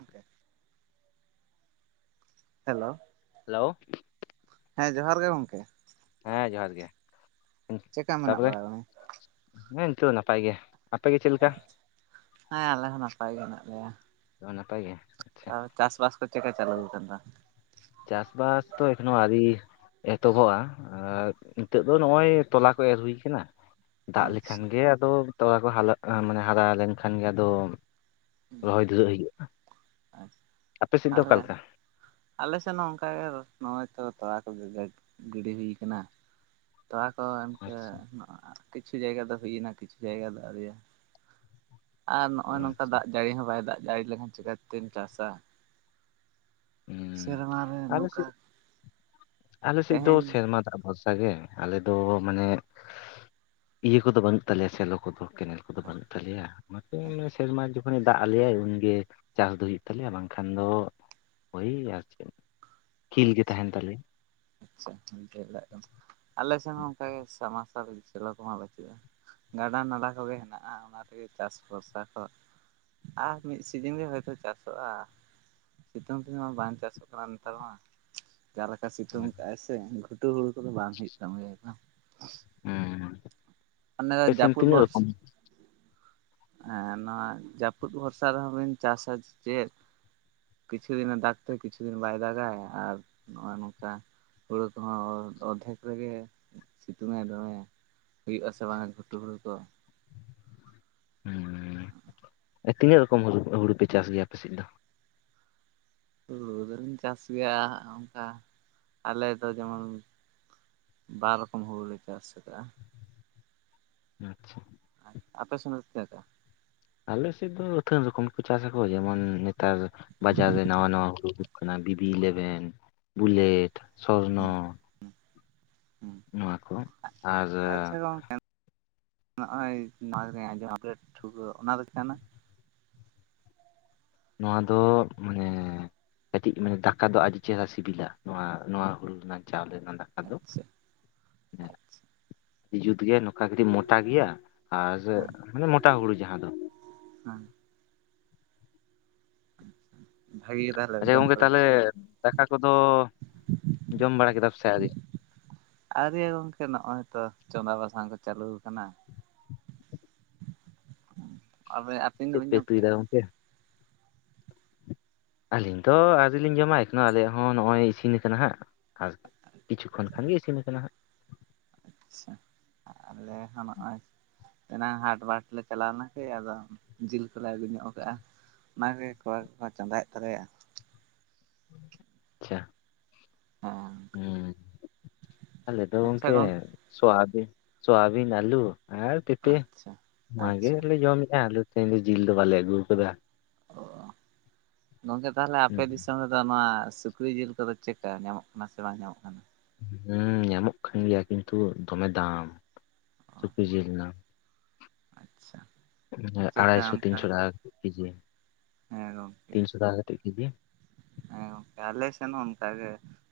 ᱟ ᱠᱮᱼᱼ [unintelligible] hello. Hello? ᱦᱮᱸ, ᱡᱚᱦᱟᱨ ᱜᱮ ᱜᱚᱝᱠᱮ᱾ ᱦᱮᱸ ᱡᱚᱦᱟᱨ ᱜᱮ, ᱪᱮᱫᱠᱟ ᱢᱮᱱᱟᱜ ᱛᱟᱯᱚᱨᱮ, ᱵᱟᱲᱟ ᱵᱤᱱᱟ? ᱦᱮᱸ ᱱᱤᱛᱩᱜ ᱱᱟᱯᱟᱭ ᱜᱮ ᱾ ᱟᱯᱮ ᱜᱮ ᱪᱮᱜ ᱞᱮᱫᱞᱮᱠᱟ? ᱦᱮᱸ ᱟᱞᱮ ᱦᱚᱸ ᱱᱟᱯᱟᱭ ᱜᱮ ᱢᱮᱱᱟᱜ ᱞᱮᱭᱟ᱾ ᱚ ᱱᱟᱯᱟᱭ ᱜᱮ᱾ ᱟᱪᱪᱷᱟ ᱟᱣ ᱪᱟᱥ-ᱵᱟᱥ ᱠᱚ ᱪᱮᱜ ᱠᱟ ᱪᱟᱞᱩᱣ ᱠᱟᱱᱟ? ᱪᱟᱥᱼᱵᱟᱥ ᱛᱚ ᱮᱠᱷᱚᱱᱚ ᱟᱨᱤᱼᱼ, ᱮᱛᱚᱦᱚᱵᱚᱜ-ᱟ, ᱟᱨ ᱱᱤᱛᱚᱜ ᱫᱚ ᱱᱚᱜ-ᱚᱭ ᱛᱚᱞᱟ ᱠᱚ ᱮᱨ ᱦᱩᱭ ᱠᱟᱱᱟ᱾ ᱫᱟᱜ ᱞᱮᱠᱷᱟᱱ ᱟᱪᱪᱷᱟ ᱜᱮ ᱟᱫᱚ, ᱛᱚᱣᱟ ᱠᱚ ᱦᱟᱞᱟ ᱟ ᱢᱟᱱᱮ ᱦᱟᱨᱟ ᱞᱮᱱᱠᱷᱟᱱ ᱜᱮ ᱟᱫᱚᱼᱼ [unintelligible] ᱦᱩᱸ ᱨᱚᱦᱚᱭ ᱫᱩᱨᱟᱹᱜ ᱦᱩᱭᱩᱜ-ᱟ᱾ [unintelligible] ᱟᱞᱮ ᱟᱞᱮ ᱥᱮᱱ ᱦᱚᱸ ᱚᱱᱠᱟ ᱜᱮ, ᱟᱫᱚ ᱱᱚᱜ-ᱚᱭ ᱛᱚ ᱛᱚᱲᱟ ᱠᱚᱜᱮ ᱜᱟᱹᱜ ᱜᱤᱰᱤ ᱦᱩᱭ ᱠᱟᱱᱟ᱾ ᱛᱚᱣᱟ ᱠᱚ ᱮᱱᱠᱟᱹ ᱟᱪᱪᱷᱟ ᱱᱚᱜ-ᱚᱭ ᱠᱤᱪᱷᱩ ᱡᱟᱭᱜᱟ ᱫᱚ ᱦᱩᱭᱮᱱᱟ, ᱠᱤᱪᱷᱩ ᱡᱟᱭᱜᱟ ᱫᱚ ᱟᱹᱣᱨᱤᱭᱟ᱾ ᱟᱨ ᱱᱚᱜ-ᱚᱭ ᱱᱚᱝᱠᱟ ᱟᱪᱪᱷᱟ ᱫᱟᱜ ᱡᱟᱲᱤ ᱦᱚᱸ ᱵᱟᱭ ᱫᱟᱜ ᱡᱟᱲᱤ ᱞᱮᱠᱷᱟᱱ ᱪᱤᱠᱟᱹ ᱛᱮᱢ ᱪᱟᱥᱟ? ᱦᱩᱸ ᱥᱮᱨᱢᱟ ᱨᱮ ᱟᱞᱮ ᱱᱚᱝᱠᱟ ᱥᱮᱫ ᱟᱞᱮ ᱥᱮᱜ ᱫᱚ ᱛᱮᱦᱮᱧ ᱥᱮᱨᱢᱟ ᱫᱟᱜ ᱵᱷᱚᱨᱥᱟ᱾ ᱦᱟᱨᱟᱣ ᱟᱞᱮᱫᱚ ᱢᱟᱱᱮ, ᱤᱭᱟᱹ ᱠᱚᱫᱚ ᱵᱟᱹᱱᱩᱜ ᱛᱟᱞᱮᱭᱟ ᱥᱮᱞᱚ ᱠᱚᱫᱚ᱾ ᱠᱮᱱᱮᱞ ᱠᱚᱫᱚ ᱟᱪᱪᱷᱟ ᱵᱟᱹᱱᱩᱜ ᱛᱟᱞᱮᱭᱟ, ᱚᱱᱟ ᱛᱮ ᱚᱱᱟ ᱥᱮᱨᱢᱟ ᱡᱟᱹᱯᱼᱼ ᱢᱟᱱᱮ ᱫᱟᱜ ᱟᱞᱮᱭᱟᱭ ᱜᱮ, ᱪᱟᱥ ᱫᱚ ᱦᱩᱭᱩᱜ ᱛᱟᱞᱮᱭᱟ ᱵᱟᱝ ᱠᱷᱟᱱ ᱫᱚᱼ ᱳᱭ ᱟᱨ, [unintelligible] ᱪᱮᱫ ᱠᱷᱤᱞ ᱜᱮ ᱟᱪᱪᱷᱟ ᱛᱟᱦᱮᱱ ᱛᱟᱞᱮᱭᱟ᱾ ᱟᱪᱪᱷᱟ ᱫᱚ [unintelligible] ᱚᱝᱠᱮ‌ ᱞᱟᱭ ᱫᱚᱢ ᱟᱞᱮ ᱥᱮᱱ ᱦᱚᱸ ᱚᱱᱠᱟ ᱜᱮ ᱥᱟᱵᱽᱢᱟᱨᱥᱟᱞ ᱥᱮᱞᱚ ᱠᱚᱢᱟ ᱵᱟᱹᱪᱩᱜ-ᱟ᱾ ᱜᱟᱰᱟ ᱱᱟᱞᱟ ᱠᱚᱜᱮ ᱦᱮᱱᱟᱜ-ᱟ, ᱚᱱᱟ ᱛᱮᱜᱮ ᱪᱟᱥ ᱵᱷᱚᱨᱥᱟ ᱠᱚᱼᱼ ᱟᱨ ᱢᱤᱫ ᱥᱤᱡᱤᱱ ᱜᱮ ᱦᱳᱭᱛᱚ ᱪᱟᱥᱚᱜ-ᱟ᱾ ᱥᱤᱛᱩᱝ ᱨᱮ ᱢᱟ ᱵᱟᱝ ᱪᱟᱥᱚᱜ ᱠᱟᱱᱟ ᱱᱮᱛᱟᱨ ᱢᱟ᱾ ᱡᱟᱦᱟᱞᱮᱠᱟ ᱞᱮᱠᱟ ᱥᱤᱛᱩᱝ ᱦᱮᱸ ᱠᱟᱜᱼᱟᱭ ᱥᱮ, ᱜᱷᱩᱴᱩ ᱦᱩᱲᱩ ᱠᱚᱫᱚ ᱵᱟᱝ ᱦᱩᱭᱩᱜ ᱛᱟᱢ ᱜᱮ ᱮᱠᱫᱚᱢ ᱾ ᱦᱩᱸ, [unintelligible] ᱯᱮᱥᱮᱱ ᱛᱤᱱᱟᱹᱜ ᱨᱚᱠᱚᱢ? ᱮᱸ ᱱᱚᱣᱟ ᱡᱟᱯᱩᱫ ᱵᱷᱚᱨᱥᱟ ᱨᱮᱦᱚᱸ ᱵᱤᱱ ᱪᱟᱥᱟ ᱪᱮ ᱥᱮ ᱪᱮᱫ? ᱠᱤᱪᱷᱩ ᱫᱤᱱᱮ ᱫᱟᱜᱽ ᱛᱮ, ᱠᱤᱪᱷᱩ ᱫᱤᱱ ᱵᱟᱭ ᱫᱟᱜᱟᱭ ᱟᱨ ᱱᱚᱜ-ᱚᱭ ᱱᱚᱝᱠᱟ᱾ ᱦᱩᱲᱳ ᱠᱚ ᱦᱚᱸ ᱚᱫᱽᱫᱷᱮᱠ ᱨᱮ ᱜᱮ ᱥᱤᱛᱩᱝᱟᱭ ᱫᱚᱦᱚᱭᱟ᱾ ᱦᱩᱭᱩᱜ-ᱟ ᱥᱮ ᱵᱟᱝᱟ ᱜᱷᱩᱴᱩ ᱨᱮᱫᱚ᱾ ᱩᱸᱻ ᱮᱸ [unintelligible] ᱛᱤᱱᱟᱹᱜ ᱨᱚᱠᱚᱢ ᱦᱩᱲᱩᱯ ᱦᱩᱲᱩ ᱯᱮ ᱪᱟᱥ ᱜᱮᱭᱟ ᱟᱯᱮ ᱥᱮᱜ ᱫᱚ? ᱦᱩᱲᱩ ᱫᱚ ᱞᱤᱧ ᱪᱟᱥ ᱜᱮᱭᱟ ᱚᱱᱠᱟ ᱟᱞᱮ ᱫᱚ ᱡᱮᱢᱚᱱ [unintelligible] ᱵᱟᱨ ᱨᱚᱠᱚᱢ ᱦᱩᱲᱩ ᱞᱮ ᱪᱟᱥ ᱮᱫᱟ᱾ ᱟᱪᱪᱷᱟ᱾ ᱟᱨ ᱟᱯᱮ ᱥᱮᱱ ᱫᱚ ᱪᱮᱜ ᱠᱟ? ᱟᱞᱮ ᱥᱮᱫ ᱫᱚ ᱟᱹᱛᱷᱟ. ᱨᱚᱠᱚᱢ ᱠᱚ ᱪᱟᱥ ᱟᱠᱚ ᱡᱮᱢᱚᱱ ᱱᱮᱛᱟᱨ ᱵᱟᱡᱟᱨ ᱨᱮ ᱱᱟᱣᱟ ᱱᱟᱣᱟ ᱦᱩᱲᱩ ᱩᱰᱩᱠ ᱠᱟᱱᱟ ᱵᱤᱵᱤ ᱤᱞᱮᱵᱷᱮᱱ ᱵᱩᱞᱮᱴ, ᱥᱚᱨᱱᱚ [unintelligible] ᱦᱩ ᱱᱚᱣᱟ ᱠᱚ ᱟᱨ ᱟᱪᱪᱷᱟ ᱜᱚᱝ-ᱠᱮ᱾ ᱱᱚᱜᱼᱚᱭ ᱱᱚᱣᱟ [unintelligible] ᱚᱱᱟ ᱫᱚ ᱪᱮᱫ ᱠᱟᱱᱟ, ᱱᱚᱣᱟ ᱫᱚ ᱢᱟᱱᱮ ᱠᱟᱹᱴᱤᱡ ᱢᱟᱱᱮ ᱫᱟᱠᱟ ᱫᱚ ᱟᱹᱰᱤ ᱪᱮᱦᱨᱟ ᱥᱤᱵᱤᱞᱟ ᱱᱚᱣᱟ ᱱᱚᱣᱟ ᱦᱩᱲᱩ ᱨᱮᱱᱟᱜ ᱪᱟᱣᱞᱮ ᱨᱮᱱᱟᱜ ᱾ ᱫᱚ, ᱟᱪᱪᱷᱟ ᱟᱪᱪᱷᱟ ᱦᱮ ᱡᱩᱛ ᱜᱮ ᱚᱠᱟ ᱠᱟᱹᱴᱤᱡ ᱢᱚᱴᱟ ᱜᱮᱭᱟ ᱟᱨ ᱦᱮᱸ ᱢᱟᱱᱮ ᱢᱚᱴᱟ ᱦᱳᱲᱳ ᱡᱟᱦᱟᱸ ᱫᱚ᱾ ᱦᱮᱸ ᱵᱷᱟᱜᱤ ᱜᱮ ᱛᱟᱦᱚᱞᱮ ᱟᱪᱪᱷᱟ ᱡᱚᱢ ᱜᱚᱝᱠᱮ ᱠᱚᱫᱚ ᱛᱟᱦᱚᱞᱮ ᱵᱩᱡᱷᱟᱹᱜᱼᱟ ᱫᱟᱠᱟ ᱠᱚᱫᱚ ᱡᱚᱢ ᱵᱟᱲᱟ ᱠᱮᱫᱟᱢ ᱥᱮ ᱟᱹᱣᱨᱤ? ᱟᱹᱣᱨᱤᱭᱟ ᱜᱚᱝᱠᱮ ᱱᱚᱜᱼᱚᱭ ᱛᱚ ᱪᱚᱸᱫᱟ ᱵᱟᱥᱟᱝ ᱠᱚ ᱪᱟᱹᱞᱩ ᱠᱟᱱᱟ᱾ [unintelligible] ᱪᱮᱫ ᱯᱮ ᱩᱛᱩᱭ ᱠᱮᱜᱼᱟ? ᱫᱟ ᱜᱚᱝᱠᱮ? ᱟᱹᱞᱤᱧ ᱫᱚ ᱟᱹᱣᱨᱤᱞᱤᱧ ᱡᱚᱢᱟ ᱮᱠᱷᱚᱱᱳ ᱟᱞᱮᱭᱟᱜ ᱦᱚᱸ ᱱᱚᱜᱼᱚᱭ ᱤᱥᱤᱱ ᱠᱟᱱᱟ ᱦᱟᱸᱜ ᱟᱨ ᱠᱤᱪᱷᱩ ᱠᱷᱚᱱ ᱠᱷᱟᱱ ᱜᱮ ᱤᱥᱤᱱ ᱠᱟᱱᱟ ᱦᱟᱸᱜ᱾ ᱟᱪᱪᱷᱟ ᱟᱞᱮ ᱦᱚᱸ ᱱᱚᱜᱼᱚᱭ ᱮᱱᱟᱝ ᱦᱟᱴᱵᱟᱴ ᱞᱮ ᱪᱟᱞᱟᱣ ᱞᱮᱱᱟ ᱥᱮ ᱟᱫᱚ ᱡᱤᱞ ᱠᱚᱞᱮ ᱟᱹᱜᱩ ᱧᱚᱜ ᱠᱟᱜᱼᱟ᱾ ᱚᱱᱟᱜᱮ ᱠᱚᱲᱟ ᱠᱚᱠᱚ ᱪᱚᱸᱫᱟᱭᱮᱜ ᱛᱟᱞᱮᱭᱟ᱾ ᱪᱷᱟ᱾ ᱦᱮᱸ ᱦᱩᱸ ᱟᱞᱮ ᱫᱚ ᱜᱚᱝᱠᱮ ᱥᱳᱣᱟᱵᱤᱱ ᱥᱚᱣᱟᱵᱤᱱ ᱟᱞᱩ ᱟᱨ ᱯᱮᱯᱮ ᱟᱪᱪᱷᱟ ᱱᱚᱣᱟ ᱟᱪᱪᱷᱟ ᱜᱮᱞᱮ ᱡᱚᱢᱮᱫᱼᱟ ᱟᱞᱩ ᱛᱮᱦᱮᱧ ᱫᱚ ᱡᱤᱞ ᱫᱚ ᱵᱟᱞᱮ ᱟᱹᱜᱩ ᱠᱟᱫᱟ᱾ ᱚ ᱜᱚᱝᱠᱮ ᱛᱟᱦᱚᱞᱮ ᱦᱩᱸ ᱟᱯᱮ ᱫᱤᱥᱚᱢ ᱨᱮᱫᱚ ᱱᱚᱣᱟ ᱥᱩᱠ ᱥᱩᱠᱨᱤ ᱡᱮᱞ ᱠᱚᱫᱚ ᱪᱮᱠᱟ ᱧᱟᱢᱚᱜ ᱠᱟᱱᱟ ᱥᱮ ᱵᱟᱝ ᱧᱟᱢᱚᱜ ᱠᱟᱱᱟ? ᱦᱮᱸ ᱧᱟᱢᱚᱜ ᱠᱟᱱ ᱜᱮᱭᱟ, ᱠᱤᱱᱛᱩ ᱫᱚᱢᱮ ᱫᱟᱢ ᱚ ᱥᱩᱠᱨᱤ ᱡᱮᱞ ᱱᱟᱜ᱾ ᱟᱪᱪᱷᱟ᱾ ᱪᱮᱫᱠᱟ ᱟᱲᱟᱭᱥᱚ ᱚᱱᱠᱟ ᱛᱤᱱᱥᱚ ᱴᱟᱠᱟ ᱠᱟᱛᱮᱜ ᱠᱤᱡᱤ ᱦᱮᱸ ᱜᱚᱝᱠᱮ ᱛᱤᱱᱥᱚ ᱴᱟᱠᱟ ᱠᱟᱛᱮᱜ ᱠᱤᱡᱤ᱾ ᱦᱮᱸ ᱜᱚᱝᱠᱮ ᱟᱞᱮ ᱥᱮᱱ ᱦᱚᱸ ᱚᱝᱠᱟᱜᱮ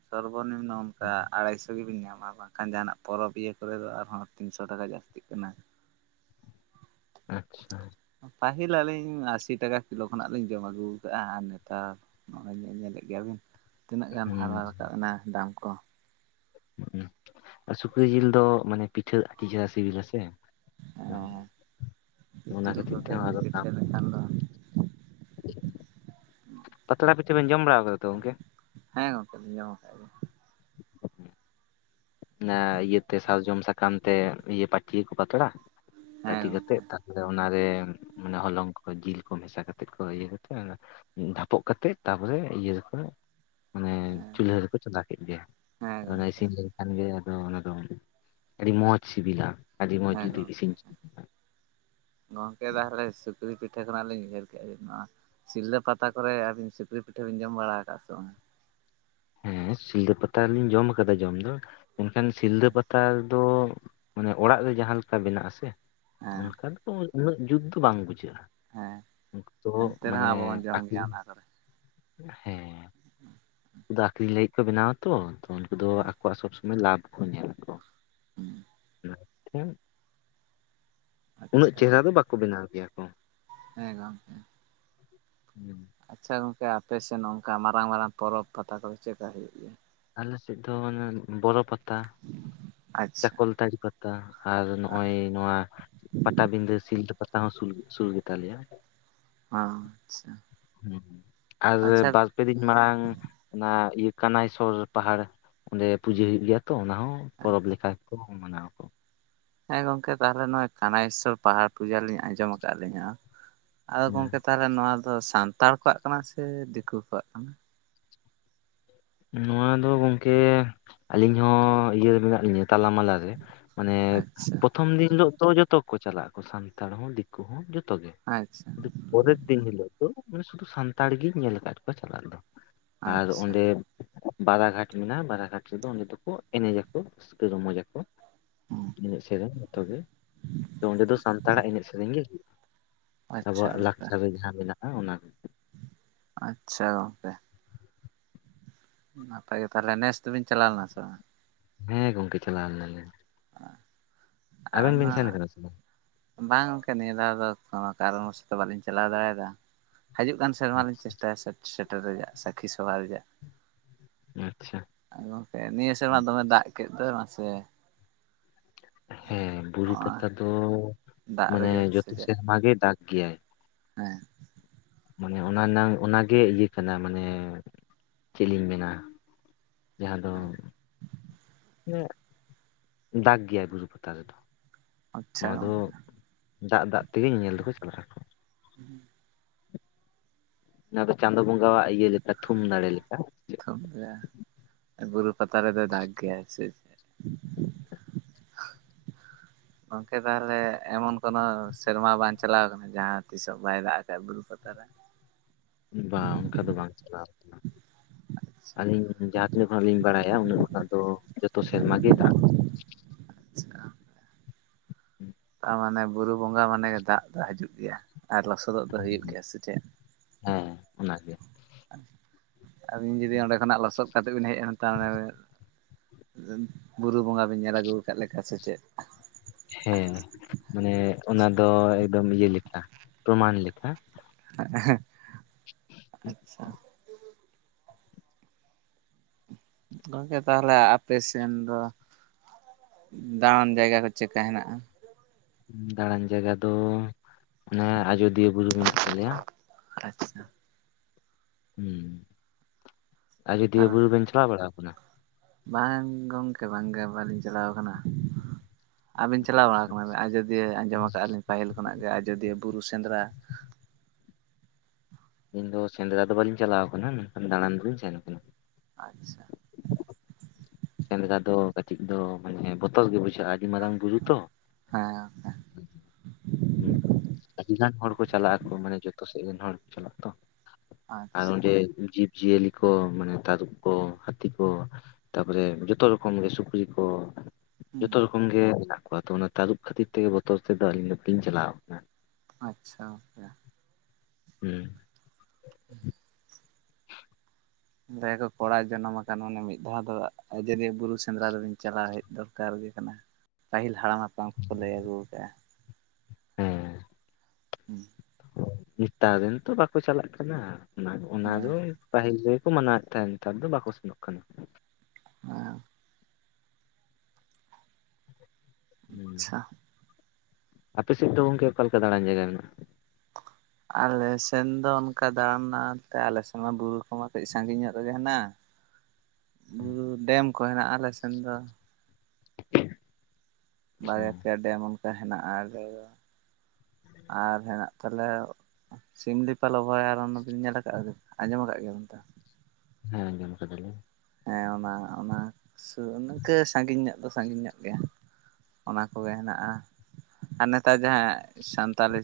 ᱥᱚᱨᱵᱚᱱᱤᱢᱱᱚ ᱚᱝᱠᱟ ᱟᱲᱟᱭᱥᱚ ᱜᱮᱵᱤᱱ ᱧᱟᱢᱟ ᱵᱟᱝ ᱠᱷᱟᱱ ᱡᱟᱦᱟᱱᱟᱜ ᱯᱚᱨᱚᱵᱽ ᱤᱭᱟᱹ ᱠᱚᱨᱮ ᱫᱚ ᱟᱨᱦᱚᱸ ᱛᱤᱱᱥᱚ ᱴᱟᱠᱟ ᱡᱟᱹᱥᱛᱤᱜ ᱠᱟᱱᱟ᱾ ᱟᱪᱪᱷᱟ᱾ ᱯᱟᱹᱦᱤᱞ ᱟᱹᱞᱤᱧ ᱟᱥᱤ ᱴᱟᱠᱟ ᱠᱤᱞᱳ ᱠᱷᱚᱱᱟᱜ ᱞᱤᱧ ᱡᱚᱢ ᱟᱹᱜᱩ ᱠᱟᱜᱼᱟ ᱟᱨ ᱱᱮᱛᱟᱨ ᱱᱚᱜᱼᱚᱭ ᱧᱮ ᱧᱮᱞᱮᱫ ᱜᱮᱭᱟᱵᱤᱱ ᱛᱤᱱᱟᱹᱜ ᱜᱟᱱ ᱦᱩᱸ ᱦᱟᱨᱟ ᱨᱟᱠᱟᱵ ᱱᱟ ᱫᱟᱢ ᱠᱚ᱾ ᱦᱩᱜ ᱩᱸ ᱟᱨ ᱥᱩᱠᱨᱤ ᱡᱤᱞ ᱫᱚ ᱢᱟᱱᱮ ᱯᱤᱴᱷᱟᱹ ᱟᱹᱰᱤ ᱪᱮᱦᱨᱟ ᱥᱤᱵᱤᱞᱟ ᱥᱮ᱾ ᱦᱮᱸ ᱚᱱᱟ ᱠᱷᱟᱹᱛᱤᱨ ᱛᱮᱦᱚᱸ ᱟᱫᱚ ᱫᱟᱢ ᱠᱷᱟᱱ ᱫᱚ [unintelligible] ᱯᱟᱛᱲᱟ ᱯᱤᱴᱷᱟᱹ ᱵᱮᱱ ᱡᱚᱢ ᱵᱟᱲᱟ ᱠᱟᱫᱟ ᱛᱚ ᱜᱚᱝᱠᱮ? ᱦᱮᱸ ᱜᱚᱝᱠᱮ ᱞᱤᱧ ᱡᱚᱢ ᱠᱟᱜ ᱜᱮᱭᱟ᱾ ᱚᱱᱟ ᱤᱭᱟᱹᱛᱮ ᱥᱟᱨᱡᱚᱢ ᱥᱟᱠᱟᱢ ᱛᱮ ᱯᱟᱹᱴᱤᱭᱟ ᱠᱚ ᱯᱟᱛᱲᱟ ᱦᱮᱸ ᱯᱟᱹᱴᱤ ᱠᱟᱛᱮᱜ ᱜᱚᱝᱠᱮ ᱛᱟ ᱯᱚᱨᱮ ᱚᱱᱟᱨᱮ ᱦᱚᱞᱚᱝ ᱠᱚ ᱡᱤᱞ ᱠᱚ ᱢᱮᱥᱟ ᱠᱟᱛᱮ ᱠᱚ ᱤᱭᱟᱹ ᱠᱟᱛᱮᱫ ᱚᱱᱟ ᱰᱷᱟᱯᱚᱜ ᱠᱟᱛᱮᱫ ᱛᱟᱯᱚᱨᱮ ᱤᱭᱟᱹ ᱨᱮ ᱠᱚ ᱢᱟᱱᱮ ᱦᱮᱸ ᱪᱩᱞᱦᱟᱹ ᱨᱮᱠᱚ ᱪᱚᱸᱫᱟ ᱠᱮᱫ ᱜᱮ ᱦᱮᱸ ᱚᱱᱟ ᱜᱚᱝᱠᱮ ᱤᱥᱤᱱ ᱞᱟ. ᱠᱷᱟᱱᱜᱮ ᱟᱫᱚ ᱚᱱᱟ ᱫᱚ ᱟᱹᱰᱤ ᱢᱚᱸᱡᱽ ᱥᱤᱵᱤᱞᱟ ᱟᱹᱰᱤ ᱢᱚᱸᱡᱽ ᱦᱮᱸ ᱡᱩᱫᱤ ᱤᱥᱤᱱ ᱜᱚᱝᱠᱮ ᱪᱤ ᱜᱚᱝᱠᱮ ᱛᱟᱦᱟᱞᱮ ᱥᱩᱠᱨᱤ ᱯᱤᱴᱷᱟᱹ ᱠᱷᱚᱱᱟᱜ ᱞᱤ ᱩᱭᱦᱟᱹᱨ ᱠᱮᱜᱼᱟ ᱡᱮ ᱱᱚᱣᱟ ᱥᱤᱞᱫᱟᱹ ᱯᱟᱛᱟ ᱠᱚᱨᱮ ᱟᱹᱵᱤᱱ ᱥᱤᱠᱨᱤ ᱯᱤᱴᱷᱟᱹ ᱵᱤᱱ ᱡᱚᱢ ᱵᱟᱲᱟ ᱠᱟᱜᱼᱟ ᱥᱮ ᱵᱟᱝ? ᱦᱮᱸ ᱥᱤᱞᱫᱟᱹ ᱯᱟᱛᱟᱨᱮᱞᱤᱧ ᱡᱚᱢ ᱠᱟᱫᱟ ᱡᱚᱢ ᱫᱚ ᱢᱮᱱᱠᱷᱟᱱ ᱥᱤᱞᱫᱟᱹ ᱯᱟᱛᱟ ᱫᱚ ᱢᱟᱱᱮ ᱚᱲᱟᱜ ᱨᱮ ᱡᱟᱦᱟᱸ ᱞᱮᱠᱟ ᱵᱮᱱᱟᱜ ᱟᱥᱮ ᱦᱮᱸ ᱚᱱᱠᱟ ᱩᱱᱟᱹᱜ ᱡᱩᱛ ᱫᱚ ᱵᱟᱝ ᱵᱩᱡᱷᱟᱹᱜᱼᱟ ᱦᱮᱸ ᱩᱱᱠᱩ ᱛᱚ ᱮᱱᱛᱮ ᱨᱮᱦᱚᱸ ᱢᱟᱱᱮ ᱟᱵᱚ ᱵᱚᱱ ᱡᱚᱢ ᱜᱮᱭᱟ ᱟᱹᱠᱷᱨᱤᱧ ᱚᱱᱟ ᱠᱚᱨᱮ ᱦᱮᱸ ᱩᱱᱠᱩ ᱫᱚ ᱟᱠᱷᱨᱤᱧ ᱞᱟᱹᱜᱤᱫ ᱠᱚ ᱵᱮᱱᱟᱣᱟ ᱛᱚ ᱛᱚ ᱩᱱᱠᱩ ᱫᱚ ᱦᱮᱸ ᱟᱠᱚᱣᱟᱜ ᱥᱚᱵ ᱥᱚᱢᱚᱭ ᱞᱟᱵᱷᱽ ᱠᱚ ᱧᱮᱞᱟᱠᱚ᱾ ᱦᱮᱸ ᱩᱱᱟᱹᱜ ᱟᱪᱪᱷᱟ ᱪᱮᱦᱨᱟ ᱫᱚ ᱵᱟᱠᱚ ᱵᱮᱱᱟᱣ ᱜᱮᱭᱟ ᱠᱚ᱾ ᱦᱮᱸ ᱜᱚᱝᱠᱮ᱾ ᱦᱩᱸ᱾ ᱟᱪᱪᱷᱟ ᱜᱚᱝᱠᱮ ᱟᱯᱮ ᱥᱮᱫ ᱚᱱᱠᱟ ᱢᱟᱨᱟᱝ ᱢᱟᱨᱟᱝ ᱯᱚᱨᱚᱵᱽ ᱯᱟᱛᱟ ᱠᱚᱫᱚ ᱪᱮᱫᱠᱟ ᱦᱩᱭᱩᱜ ᱜᱮᱭᱟ? ᱟᱞᱮ ᱥᱮᱫ ᱫᱚ ᱢᱟᱱᱮ ᱵᱚᱨᱚ ᱯᱟᱛᱟ᱾ ᱟᱪᱪᱷᱟ ᱪᱟᱠᱚᱞ ᱛᱟᱲᱤ ᱯᱟᱛᱟ ᱟᱨ ᱱᱚᱜᱼᱚᱭᱼ ᱱᱚᱣᱟ ᱯᱟᱴᱟᱵᱤᱸᱫᱷᱟᱹ ᱥᱤᱞᱫᱟᱹ ᱯᱟᱛᱟ ᱦᱚᱸ ᱥᱩᱨ ᱥᱩᱨ ᱜᱮ ᱛᱟᱞᱮᱭᱟ᱾ ᱚᱸᱻ ᱟᱪᱪᱷᱟ᱾ ᱟᱨᱻ ᱟᱪᱪᱷᱟ ᱵᱟᱨᱫᱼᱼ ᱯᱮ ᱫᱤᱱ ᱢᱟᱲᱟᱝ ᱚᱱᱟ ᱤᱭᱟᱹ ᱠᱟᱱᱟᱭ ᱥᱚ-ᱨ ᱯᱟᱦᱟᱲ ᱚᱸᱰᱮ ᱯᱩᱡᱟᱹ ᱦᱩᱭᱩᱜ ᱜᱮᱭᱟ᱾ ᱛᱚ ᱚᱱᱟ ᱦᱚᱸ ᱯᱚᱨᱚᱵᱽ ᱞᱮᱠᱟ ᱜᱮ ᱠᱚ ᱢᱟᱱᱟᱣᱟᱠᱚ᱾ ᱦᱮᱸ ᱜᱚᱝᱠᱮ ᱛᱟᱦᱚᱞᱮ ᱱᱚᱜᱼᱚᱭ ᱠᱟᱱᱟᱮᱥᱥᱚᱨ ᱯᱟᱦᱟᱲ ᱯᱩᱡᱟ ᱞᱤᱧ ᱟᱸᱡᱚᱢ ᱟᱠᱟᱫ ᱟᱞᱤᱧᱟ ᱦᱚᱸ᱾ ᱟᱫᱚ ᱦᱩᱸ ᱜᱚᱢᱠᱮ ᱛᱟᱦᱚᱞᱮ ᱱᱚᱣᱟ ᱫᱚ ᱥᱟᱱᱛᱟᱲ ᱠᱚᱣᱟᱜ ᱠᱟᱱᱟ ᱥᱮ ᱫᱤᱠᱩ ᱠᱚᱣᱟᱜ ᱠᱟᱱᱟ? ᱱᱚᱣᱟ ᱫᱚ ᱜᱚᱝᱠᱮ ᱟᱹᱞᱤᱧ ᱦᱚᱸ ᱤᱭᱟᱹ ᱨᱮ ᱢᱮᱱᱟᱜ ᱞᱤᱧᱟᱹ ᱛᱟᱞᱟ ᱢᱟᱞᱟ ᱨᱮ᱾ ᱢᱟᱱᱮ ᱟᱪᱪᱷᱟ ᱯᱨᱚᱛᱷᱚᱢ ᱫᱤᱱ ᱦᱤᱞᱳᱜ ᱫᱚ ᱡᱷᱚᱛᱚ ᱠᱚ ᱪᱟᱞᱟᱜ ᱟᱠᱚ ᱥᱟᱱᱛᱟᱲ ᱦᱚᱸ ᱫᱤᱼᱼ ᱠᱩ ᱦᱚᱸ ᱡᱷᱚᱛᱚ ᱜᱮ᱾ ᱟᱪᱪᱷᱟ ᱯᱚᱨᱮᱨ ᱫᱤᱱ ᱦᱤᱞᱳᱜ ᱫᱚ ᱢᱟᱱᱮ ᱥᱩᱫᱷᱩ ᱥᱟᱱᱛᱟᱲ ᱜᱤᱧ ᱧᱮᱞ ᱟᱠᱟᱫ ᱠᱚᱣᱟ ᱪᱟᱞᱟᱜ ᱫᱚ᱾ ᱟᱨ ᱟᱪᱪᱷᱟ ᱚᱸᱰᱮ ᱵᱟᱨᱟ ᱜᱷᱟᱴ ᱢᱮᱱᱟᱜ-ᱟ ᱵᱟᱨ ᱜᱷᱟᱴ ᱨᱮᱫᱚ ᱚᱸᱰᱮ ᱫᱚᱠᱚ ᱮᱱᱮᱡᱟᱠᱚ ᱨᱟᱹᱥᱠᱟᱹ ᱨᱚᱢᱚᱡᱟ ᱠᱚ᱾ ᱦᱩᱸ ᱮᱱᱮᱡ ᱥᱮᱨᱮᱧ ᱡᱚᱛᱚ ᱜᱮ, ᱚᱸᱰᱮ ᱫᱚ ᱥᱟᱱᱛᱟᱲᱟᱜ ᱮᱱᱮᱡ ᱥᱮᱨᱮᱧ ᱜᱮᱦᱩᱭᱩᱜ-ᱟ᱾ ᱟᱪᱪᱷᱟ ᱟᱵᱚᱣᱟᱜ ᱜᱚᱝᱠᱮ ᱞᱟᱠᱪᱟᱨ ᱨᱮ ᱡᱟᱦᱟᱸ ᱢᱮᱱᱟᱜᱼᱟ ᱚᱱᱟ ᱠᱚ᱾ ᱟᱪᱪᱷᱟ ᱜᱚᱝᱠᱮ᱾ ᱱᱟᱯᱟᱭ ᱜᱮ ᱛᱟᱦᱚᱞᱮ ᱱᱮᱥ ᱫᱚᱵᱤᱱ ᱪᱟᱞᱟᱣ ᱞᱮᱱᱟ ᱥᱮ ᱵᱟᱝ? ᱦᱮᱸ ᱜᱚᱝᱠᱮ ᱪᱟᱞᱟᱣ ᱞᱮᱱᱟ ᱞᱤᱧ᱾ ᱟᱨ ᱚᱱᱟᱼᱼ ᱠᱟᱱᱟ ᱥᱮ ᱵᱟᱝ ᱵᱟᱝ ᱜᱚᱝᱠᱮ ᱱᱤᱭᱟᱹ ᱫᱷᱟᱣ ᱫᱚ ᱠᱚᱱᱚ ᱠᱟᱨᱚᱱ ᱵᱚᱥᱚᱛᱚ ᱵᱟᱹᱞᱤᱧ ᱪᱟᱞᱟᱣ ᱫᱟᱲᱮᱭᱟᱫᱟ, ᱦᱤᱡᱩᱜ ᱠᱟᱱ ᱥᱮᱼᱼ ᱥᱮᱨᱢᱟ ᱞᱤᱧ ᱪᱮᱥᱴᱟᱭᱟ ᱥᱮᱴ ᱥᱮᱴᱮᱨ ᱨᱮᱭᱟᱜ ᱥᱟᱹᱠᱷᱤ ᱥᱚᱵᱷᱟ ᱨᱮᱭᱟᱜ᱾ ᱟᱪᱪᱷᱟ᱾ ᱟᱨ ᱜᱚᱢᱠᱮ ᱱᱤᱭᱟᱹ ᱥᱮᱨᱢᱟ ᱫᱚᱢᱮ ᱫᱟᱜ ᱠᱮᱫ ᱫᱚᱭ ᱢᱟᱥᱮᱻ ᱦᱮᱸ ᱵᱩᱨᱩ ᱱᱚᱜᱼᱚᱭ ᱯᱟᱛᱟ ᱫᱚ ᱫᱟᱜ ᱢᱟᱱᱮ ᱨᱮᱜᱮ ᱥᱮ ᱡᱷᱚᱛᱚ ᱪᱮᱫ ᱥᱮᱨᱢᱟ ᱜᱮᱭ ᱫᱟᱜᱽ ᱜᱮᱭᱟᱭ᱾ ᱦᱮᱸ᱾ ᱢᱟᱱᱮ ᱚᱱᱟ ᱨᱮᱱᱟᱝ ᱚᱱᱟ ᱜᱮ ᱤᱭᱟᱹ ᱠᱟᱱᱟ ᱢᱟᱱᱮᱻ ᱪᱮᱫ ᱞᱤᱧ ᱢᱮᱱᱟ᱾ ᱡᱟᱦᱟᱸ ᱫᱚ ᱱᱮ ᱫᱟᱜᱽ ᱜᱮᱭᱟᱭ ᱵᱩᱨᱩ ᱯᱟᱛᱟ ᱨᱮᱫᱚ᱾ ᱟᱪᱪᱷᱟ ᱱᱚᱣᱟ ᱫᱚ ᱫᱟᱜ ᱫᱟᱜ ᱛᱮᱜᱮ ᱧᱮᱧᱮᱞ ᱫᱚᱠᱚ ᱪᱟᱞᱟᱜᱼᱟ᱾ ᱦᱩᱸ᱾ ᱱᱚᱣᱟ ᱫᱚ ᱪᱟᱸᱫᱳ ᱵᱚᱸᱜᱟᱣᱟᱜ ᱤᱭᱟᱹ ᱞᱮᱠᱟ ᱛᱷᱩᱢ ᱫᱟᱲᱮᱹ ᱞᱮᱠᱟ᱾ ᱛᱚᱵᱵᱮ ᱵᱩᱨᱩ ᱯᱟᱛᱟ ᱨᱮᱫᱚᱭ ᱫᱟᱜᱽ ᱜᱮᱭᱟᱭ ᱥᱮ ᱪᱮᱫ? ᱜᱚᱢᱠᱮ ᱛᱟᱦᱚᱞᱮ ᱮᱢᱚᱱ ᱠᱳᱱᱳ ᱥᱮᱨᱢᱟ ᱵᱟᱝ ᱪᱟᱞᱟᱣ ᱟᱠᱟᱱᱟ ᱡᱟᱦᱟᱸ ᱛᱤᱥ ᱦᱚᱸ ᱵᱟᱭ ᱫᱟᱜ ᱟᱠᱟᱫ ᱵᱩᱨᱩ ᱯᱟᱛᱟ ᱨᱮ? ᱵᱟᱝ ᱚᱱᱠᱟ ᱫᱚ ᱵᱟᱝ ᱪᱟᱞᱟᱣ ᱟᱠᱟᱱᱟ, ᱟᱪᱪᱷᱟ ᱟᱹᱞᱤᱧᱼᱼ ᱡᱟᱦᱟᱸ ᱛᱤᱱᱟᱹᱜ ᱠᱷᱚᱱᱟᱜ ᱞᱤᱧ ᱵᱟᱲᱟᱭᱟ ᱩᱱᱟᱹᱜ ᱠᱷᱚᱱᱟᱜ ᱫᱚ ᱡᱚᱛᱚ ᱥᱮᱨᱢᱟ ᱜᱮ ᱫᱟᱜ᱾ ᱪᱷᱟᱻ ᱦᱩᱸ᱾ ᱛᱟ ᱢᱟᱱᱮ ᱵᱩᱨᱩ ᱵᱚᱸᱜᱟ ᱢᱟᱱᱮ ᱜᱮ ᱫᱟᱜ ᱫᱚ ᱦᱤᱡᱩᱜ ᱜᱮᱭᱟ ᱟᱨ ᱞᱚᱥᱚᱫ᱾ ᱜᱚᱫᱚᱜ ᱫᱚ ᱦᱩᱭᱩᱜ ᱜᱮᱭᱟ ᱥᱮ ᱪᱮᱫ? ᱦᱮᱸ ᱚᱱᱟᱜᱮ ᱟᱹᱵᱤᱱ ᱡᱩᱫᱤ ᱚᱸᱰᱮ ᱠᱷᱚᱱᱟᱜ ᱞᱚᱥᱚᱫ ᱠᱟᱛᱮ ᱵᱤᱱ ᱦᱮᱡ ᱛᱟᱦᱚᱞᱮᱼᱼ ᱵᱩᱨᱩ ᱵᱚᱸᱜᱟ ᱵᱤᱱ ᱧᱮᱞ ᱟᱹᱜᱩ ᱟᱠᱟᱫ ᱞᱮᱠᱟ ᱥᱮ ᱪᱮᱫ? ᱦᱮᱸ ᱢᱟᱱᱮ ᱚᱱᱟ ᱫᱚ ᱮᱠᱫᱚᱢ ᱤᱭᱟᱹ ᱞᱮᱠᱟ ᱯᱨᱚᱢᱟᱱ ᱞᱮᱠᱟ᱾ ᱟᱪᱷᱟ ᱾ ᱜᱚᱝᱠᱮ ᱛᱟᱦᱚᱞᱮ ᱟᱯᱮ ᱥᱮᱱ ᱫᱚ ᱫᱟᱬᱟᱱ ᱡᱟᱭᱜᱟ ᱠᱚ ᱪᱮᱠᱟ ᱦᱮᱱᱟᱜᱼᱟ? ᱫᱟᱬᱟᱱ ᱡᱟᱭᱜᱟ ᱫᱚ ᱚᱱᱮ ᱟᱡᱚᱫᱤᱭᱟᱹ ᱵᱩᱨᱩ ᱢᱮᱱᱟᱜ ᱛᱟᱞᱮᱭᱟ᱾ ᱟᱪᱷᱟ᱾ ᱦᱸ ᱟᱡᱚᱫᱤᱭᱟᱹ ᱛᱟᱦᱚᱞᱮ ᱵᱩᱨᱩ ᱵᱮᱱ ᱪᱟᱞᱟᱣ ᱵᱟᱲᱟ ᱟᱠᱟᱱᱟ? ᱵᱟᱝ ᱜᱚᱢᱠᱮ ᱵᱟᱝᱜᱮ ᱵᱟᱞᱤᱧ ᱪᱟᱞᱟᱣ ᱠᱟᱱᱟ ᱾ ᱟᱹᱵᱤᱱ ᱪᱟᱞᱟᱣ ᱵᱟᱲᱟ ᱟᱠᱟᱱᱟ ᱟᱡᱚᱫᱤᱭᱟᱹ ᱟᱸᱡᱚᱢ ᱟᱠᱟᱫᱼᱟ ᱞᱤᱧ ᱯᱟᱹᱦᱤᱞ ᱠᱷᱚᱱᱟᱜ ᱜᱮ ᱟᱡᱚᱫᱤᱭᱟᱹ ᱵᱩᱨᱩ ᱥᱮᱸᱫᱽᱨᱟ ᱾ ᱤᱧ ᱫᱚ ᱥᱮᱸᱫᱽᱨᱟ ᱫᱚ ᱵᱟᱟᱹᱞᱤᱧ ᱪᱟᱞᱟᱣ ᱟᱠᱟᱱᱟ ᱢᱮᱱᱠᱷᱟᱱ ᱫᱟᱬᱟᱱ ᱫᱚᱞᱤᱧ ᱥᱮᱱ ᱟᱠᱟᱱᱟ ᱾ ᱟᱪᱷᱟ ᱾ ᱥᱮᱱᱫᱨᱟ ᱫᱚ ᱠᱟᱹᱴᱤᱡ ᱫᱚ ᱢᱟᱱᱮ ᱵᱚᱛᱚᱨ ᱜᱮ ᱵᱩᱡᱷᱟᱹᱜᱼᱟ ᱟᱹᱰᱤ ᱢᱟᱨᱟᱝ ᱵᱩᱨᱩ ᱛᱚ ᱦᱮᱸ ᱾ ᱦᱮᱸ ᱾ ᱦᱸ ᱟᱹᱰᱤ ᱜᱟᱱ ᱦᱚᱲ ᱠᱚ ᱪᱟᱞᱟᱜ ᱟᱠᱚ ᱢᱟᱱᱮ ᱡᱚᱛᱚ ᱥᱮᱫ ᱨᱮᱱ ᱦᱚᱲ ᱠᱚ ᱪᱟᱞᱟᱜᱼᱟᱛᱚ ᱾ ᱟᱨ ᱟᱪᱪᱷᱟ ᱚᱸᱰᱮ ᱡᱤᱵᱽᱼᱡᱤᱭᱟᱹᱞᱤ ᱠᱚ ᱢᱟᱱᱮ ᱛᱟᱹᱨᱩᱵ ᱠᱚ ᱦᱟᱹᱛᱤ ᱠᱚ ᱾ ᱠᱚᱨᱮ ᱡᱚᱛᱚ ᱨᱚᱠᱚᱢ ᱜᱮ ᱥᱩᱠᱨᱤ ᱠᱚ ᱦᱩᱸ ᱡᱚᱛᱚ ᱨᱚᱠᱚᱢ ᱜᱮ ᱢᱮᱱᱟᱜ ᱠᱚᱣᱟ ᱛᱚ ᱚᱱᱟ ᱛᱟᱹᱨᱩᱵ ᱠᱷᱟᱹᱛᱤᱨ ᱛᱮᱜᱮ ᱵᱚᱛᱚᱨ ᱛᱮᱫᱚ ᱟᱹᱞᱤᱧ ᱫᱚ ᱵᱟᱞᱤᱧ ᱪᱟᱞᱟᱣ ᱟᱠᱟᱱᱟ ᱾ ᱟᱪᱷᱟ ᱜᱮ ᱾ ᱦᱩᱸ ᱾ [inaudible] ᱞᱟᱹᱭ ᱟᱠᱚ ᱠᱚᱲᱟᱭ ᱡᱚᱱᱚᱢ ᱟᱠᱟᱱ ᱢᱟᱱᱮ ᱢᱤᱫ ᱫᱷᱟᱣ ᱫᱚ ᱟᱡᱚᱫᱤᱭᱟᱹ ᱵᱩᱨᱩ ᱥᱮᱸᱫᱽᱨᱟ ᱫᱚᱵᱤᱱ ᱪᱟᱞᱟᱣ ᱦᱮᱡ ᱫᱚᱨ ᱼᱼ ᱠᱟᱨ ᱜᱮ ᱠᱟᱱᱟ ᱯᱟᱹᱦᱤᱞ ᱦᱟᱲᱟᱢ ᱦᱟᱟᱯᱲᱟᱢ ᱠᱚᱠᱚ ᱞᱟᱹᱭ ᱟᱹᱜᱩ ᱟᱠᱟᱜᱼᱟ ᱾ ᱦᱮᱸ ᱦᱩᱸ ᱾ ᱱᱮᱛᱟᱨ ᱨᱮᱱ ᱛᱚ ᱵᱟᱠᱚ ᱪᱟᱞᱟᱜ ᱠᱟᱱᱟ ᱚᱱᱟ ᱦᱩᱸ᱾ ᱫᱚ ᱾ ᱯᱟᱹᱦᱤᱞ ᱨᱮᱜᱮ ᱠᱚ ᱢᱟᱱᱟᱣᱮᱫ ᱛᱟᱦᱮᱸᱫ ᱱᱮᱛᱟᱨ ᱫᱚ ᱵᱟᱠᱚ ᱥᱮᱱᱚᱜ ᱠᱟᱱᱟ ᱾ ᱦᱮ ᱾ ᱦᱩᱸ ᱾ ᱟᱪᱪᱷᱟ ᱟᱯᱮ ᱥᱮᱫ ᱫᱚ ᱜᱚᱝᱠᱮ ᱚᱠᱟᱮ ᱞᱮᱠ ᱫᱟᱬᱟᱱ ᱡᱟᱭᱜᱟ ᱢᱮᱱᱟᱜᱼᱟ? ᱟᱞᱮ ᱥᱮᱱ ᱫᱚ ᱚᱱᱠᱟ ᱫᱟᱬᱟᱱᱟᱱᱛᱮ ᱟᱞᱮ ᱥᱮᱱ ᱢᱟ ᱵᱩᱨᱩ ᱠᱚᱢᱟ ᱠᱟᱹᱡ ᱥᱟᱺᱜᱤᱧ ᱧᱚᱜ ᱨᱮᱜᱮ ᱦᱮᱱᱟᱜᱼᱟ᱾ [unintelligible] ᱵᱩᱨᱩ ᱰᱮᱢ ᱠᱚ ᱦᱮᱱᱟᱜᱼᱟ ᱟᱞᱮ ᱥᱮᱱ ᱫᱚ ᱾ ᱟᱪᱪᱷᱟ ᱵᱟᱨᱭᱟ ᱯᱮᱭᱟ ᱰᱮᱢ ᱚᱱᱠᱟ ᱦᱮᱱᱟᱜᱼᱟ ᱟᱞᱮ ᱫᱚ ᱟᱨ ᱦᱮᱱᱟᱜ ᱛᱟᱞᱮᱭᱟ ᱥᱤᱢᱞᱤᱯᱟᱞ ᱚᱵᱷᱚ ᱟᱨᱚᱱᱚ ᱵᱤᱱ ᱚᱱᱟᱵᱤᱱ ᱧᱮᱞ ᱟᱠᱟᱫᱼᱟ ᱟᱸᱡᱚᱢ ᱟᱠᱟᱫ ᱜᱮᱭᱟ ᱵᱮᱱ ᱛᱚ? ᱦᱮᱸ ᱟᱹᱧᱡᱚᱢ ᱠᱟᱫᱟ ᱞᱤᱧ ᱾ ᱦᱮᱸ ᱚᱱᱟ ᱚᱱᱟ ᱥᱩᱨ ᱤᱝᱠᱟᱹ ᱥᱟᱺᱜᱤᱧ ᱧᱚᱜ ᱫᱚ ᱥᱟᱺᱜᱤᱧ ᱧᱚᱜ ᱜᱮᱭᱟ ᱚᱱᱟ ᱠᱚᱜᱮ ᱦᱮᱱᱟᱜᱼᱟ ᱟᱨ ᱱᱮᱛᱟᱨ ᱡᱟᱦᱟᱸ ᱥᱟᱱᱛᱟᱞᱤ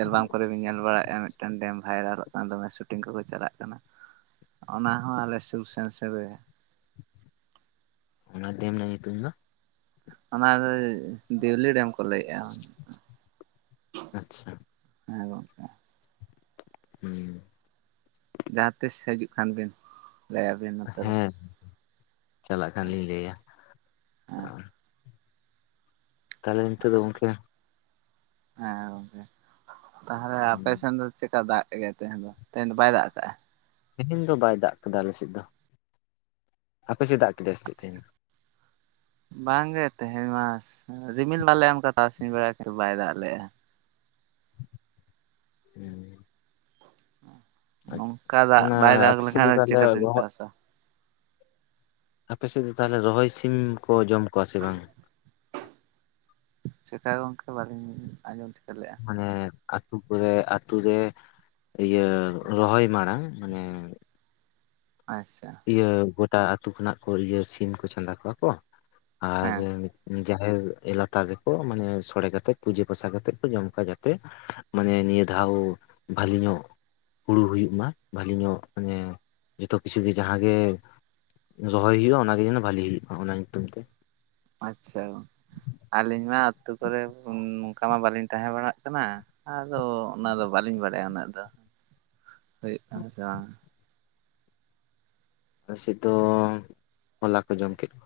ᱮᱞᱵᱟᱢ ᱠᱚᱨᱮ ᱧᱮᱞ ᱵᱟᱲᱟᱭᱮᱫᱼᱟ ᱢᱤᱫᱴᱟᱝ ᱰᱮᱢ ᱵᱷᱟᱭᱨᱟᱞᱚᱜ ᱠᱟᱱ ᱫᱚᱢᱮ ᱥᱩᱴᱤᱝ ᱠᱚᱠᱚ ᱪᱟᱞᱟᱜ ᱠᱟᱱᱟ ᱾ ᱚᱱᱟ ᱦᱚᱸ ᱟᱞᱮ ᱥᱩᱨ ᱥᱮᱱ ᱥᱮᱱ ᱨᱮᱜᱮ ᱾ ᱚᱱᱟ ᱰᱮᱢ ᱨᱮᱱᱟᱜ ᱧᱩᱛᱩᱢ ᱫᱚ? ᱚᱱᱟ ᱫᱚ ᱫᱮᱣᱞᱤ ᱰᱮᱢ ᱠᱚ ᱾ ᱠᱚ ᱞᱟᱹᱭᱮᱜᱼᱟ ᱟᱪᱪᱷᱟ ᱦᱮᱸ ᱜᱚᱝᱠᱮ ᱾ ᱦᱩᱸ ᱾ ᱡᱟᱦᱟᱸᱛᱤᱥ ᱦᱤᱡᱩᱜ ᱠᱷᱟᱱ ᱵᱤᱱ ᱞᱟᱹᱭᱟᱵᱤᱱ ᱱᱚᱛᱮ ᱫᱚ ᱾ ᱦᱮᱸ ᱪᱟᱞᱟᱜ ᱠᱷᱟᱱ ᱞᱤᱧ ᱞᱟᱹᱭᱟ ᱾ ᱦᱮᱸ ᱛᱟᱦᱚᱞᱮ ᱱᱤᱛᱚᱜ ᱫᱚ ᱜᱚᱝᱠᱮ ᱦᱮᱸ ᱜᱚᱝᱠᱮ ᱛᱟᱦᱚᱞᱮ ᱟᱯᱮ ᱥᱮᱱ ᱫᱚ ᱪᱮᱫᱠᱟ ᱫᱟᱜ ᱠᱮᱫ ᱜᱮᱟᱭ ᱛᱮᱦᱮᱧ ᱫᱚ ᱛᱮᱦᱮᱧ ᱫᱚ ᱵᱟᱭ ᱫᱟᱜ ᱟᱠᱟᱟᱜᱼᱟ? ᱛᱮᱦᱮᱧ ᱫᱚ ᱵᱟᱭ ᱫᱟᱜ ᱠᱟᱫᱟ ᱟᱞᱮᱥᱮᱫ ᱫᱚ ᱦᱟᱯᱮᱥᱮᱜ ᱫᱟᱜ ᱠᱮᱫᱮᱭᱟ ᱥᱮ ᱪᱮᱫ ᱛᱮᱦᱮᱧ ᱫᱚ? ᱵᱟᱝᱜᱮ ᱛᱮᱦᱮᱧ ᱢᱟ ᱨᱤᱢᱤᱞ ᱵᱟᱞᱮ ᱮᱢᱠᱟ ᱛᱟᱨᱟᱥᱤᱧ ᱵᱮᱲᱟ ᱠᱟᱛ ᱵᱟᱭ ᱫᱟᱜ ᱞᱮᱜᱼᱟ ᱾ ᱦᱮᱸ᱾ ᱱᱚᱝᱠᱟ ᱫᱟᱜ ᱚᱱᱟ ᱵᱟᱭ ᱫᱟᱜ ᱟᱯᱮ ᱥᱮᱫ ᱞᱮᱠᱷᱟᱱ ᱫᱚ ᱛᱟᱦᱚᱞᱮ ᱪᱤᱠᱟᱹᱛᱤᱧ ᱨᱚᱦᱚᱭ ᱪᱟᱥᱟ ᱾ ᱟᱯ ᱥᱮᱫ ᱫᱚ ᱛᱟᱦᱚᱞᱮ ᱨᱚᱦᱚᱭ ᱥᱤᱢ ᱠᱚ ᱡᱚᱢ ᱠᱚᱣᱟ ᱥᱮ ᱵᱟᱝ? ᱪᱮᱠᱟ ᱜᱚᱝᱠᱮ ᱵᱟᱹᱞᱤᱧ ᱟᱸᱡᱚᱢ ᱴᱷᱤᱠᱟᱹ ᱞᱮᱫᱼᱟ? ᱢᱟᱱᱮ ᱟᱛᱳ ᱠᱚᱨᱮ ᱟᱛᱳ ᱨᱮ ᱤᱭᱟᱹ ᱨᱚᱦᱚᱭ ᱢᱟᱲᱟᱝ ᱢᱟᱱᱮ ᱾ ᱟᱪᱷᱟ ᱾ ᱤᱭᱟᱹ ᱜᱚᱴᱟ ᱟᱹᱛᱩ ᱠᱷᱚᱱᱟᱜ ᱠᱚ ᱤᱭᱟᱹ ᱥᱤᱢ ᱠᱚ ᱪᱟᱸᱫᱟ ᱠᱚᱣᱟ ᱠᱚ ᱟᱨ ᱦᱮᱸ ᱾ ᱡᱟᱦᱮᱨ ᱮᱞᱟᱛᱟᱨ ᱨᱮᱠᱚ ᱢᱟᱱᱮ ᱥᱚᱲᱮ ᱠᱟᱛᱮᱜ ᱯᱩᱡᱟᱹ ᱯᱟᱥᱟ ᱠᱟᱛᱮᱜ ᱠᱚ ᱡᱚᱢ ᱠᱚᱣᱟ ᱡᱟᱛᱮ ᱾ ᱢᱟᱱᱮ ᱱᱤᱭᱟᱹ ᱫᱷᱟᱣ ᱵᱷᱟᱞᱤ ᱧᱚᱜ ᱾ ᱦᱩᱲᱩ ᱦᱩᱭᱩᱜ ᱢᱟ ᱵᱷᱟᱞᱤ ᱧᱚᱜ ᱢᱟᱱᱮ ᱡᱷᱚᱛᱚ ᱠᱤᱪᱷᱩ ᱾ ᱡᱩᱫᱤ ᱡᱟᱦᱟᱸ ᱜᱮ ᱨᱚᱦᱚᱭ ᱦᱩᱭᱩᱜᱼᱟ ᱚᱱᱟᱜᱮ ᱡᱮᱱᱚ ᱵᱷᱟᱞᱤ ᱦᱩᱭᱩᱜᱼᱟ ᱚᱱᱟ ᱧᱩᱛᱩᱢ ᱛᱮ ᱾ ᱟᱪᱷᱟ ᱟᱹᱞᱤᱧ ᱢᱟ ᱟᱛᱳ ᱠᱚᱨᱮ ᱱᱚᱝᱠᱟ ᱢᱟ ᱵᱟᱹᱞᱤᱧ ᱛᱟᱦᱮᱸ ᱵᱟᱲᱟᱜ ᱠᱟᱱᱟ ᱾ ᱟᱫᱚ ᱚᱱᱟᱫᱚ ᱵᱟᱹᱞᱤᱧ ᱵᱟᱲᱟᱭᱟ ᱩᱱᱟᱹᱜ ᱫᱚ ᱦᱩᱭᱩᱜ ᱠᱟᱱᱟ ᱥᱮ ᱵᱟᱝ ᱾ ᱟᱞᱮ ᱥᱮᱫ ᱫᱚ ᱦᱚᱞᱟ ᱠᱚ ᱡᱚᱢ ᱠᱮᱫ ᱠᱚᱣᱟ ᱾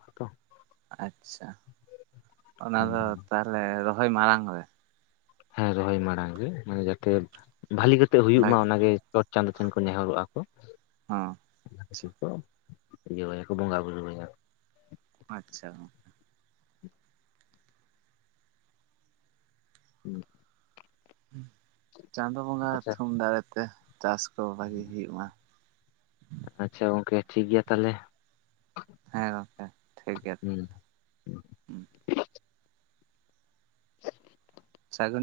ᱟᱪᱷᱟ ᱚᱱᱟ ᱫᱚ ᱛᱟᱦᱚᱞᱮ ᱨᱚᱦᱚᱭ ᱢᱟᱲᱟᱝ ᱨᱮ ᱾ ᱦᱮ ᱨᱚᱦᱚᱭ ᱢᱟᱲᱟᱝ ᱜᱮ ᱢᱟᱱᱮ ᱡᱟᱛᱮ ᱵᱷᱟᱞᱤ ᱠᱟᱛᱮᱜ ᱦᱩᱭᱩᱜ ᱢᱟ ᱵᱷᱟᱜᱮ ᱚᱱᱟᱜᱮ ᱾ ᱪᱚᱴ ᱪᱟᱸᱫᱳ ᱴᱷᱮᱱ ᱠᱚ ᱱᱮᱦᱚᱨᱚᱜᱼᱠᱚ ᱾ ᱚᱸ ᱾ ᱚ ᱤᱭᱟᱹᱟᱭᱟᱠᱚ ᱵᱚᱸᱜᱟ ᱵᱩᱨᱩ ᱟᱭᱟ ᱾ ᱟᱪᱪᱷᱟ ᱦᱚ ᱾ ᱦᱮᱸ [inaudible] ᱪᱟᱸᱫᱳ ᱵᱚᱸᱜᱟ ᱟᱪᱪᱷᱟ ᱛᱷᱩᱢ ᱫᱟᱲᱮᱛᱮ ᱪᱟᱥ ᱠᱚ ᱵᱷᱟᱜᱤ ᱜᱮ ᱦᱩᱭᱩᱜ ᱢᱟ ᱾ ᱟᱪᱷᱟ ᱜᱚᱢᱠᱮ ᱴᱷᱤᱠ ᱜᱮᱭᱟ ᱛᱟᱞᱦᱮ᱾ ᱦᱮᱸ ᱜᱚᱢᱠᱮ ᱴᱷᱤᱠ ᱜᱮᱭᱟ ᱾ ᱥᱟᱜᱩᱱ ᱾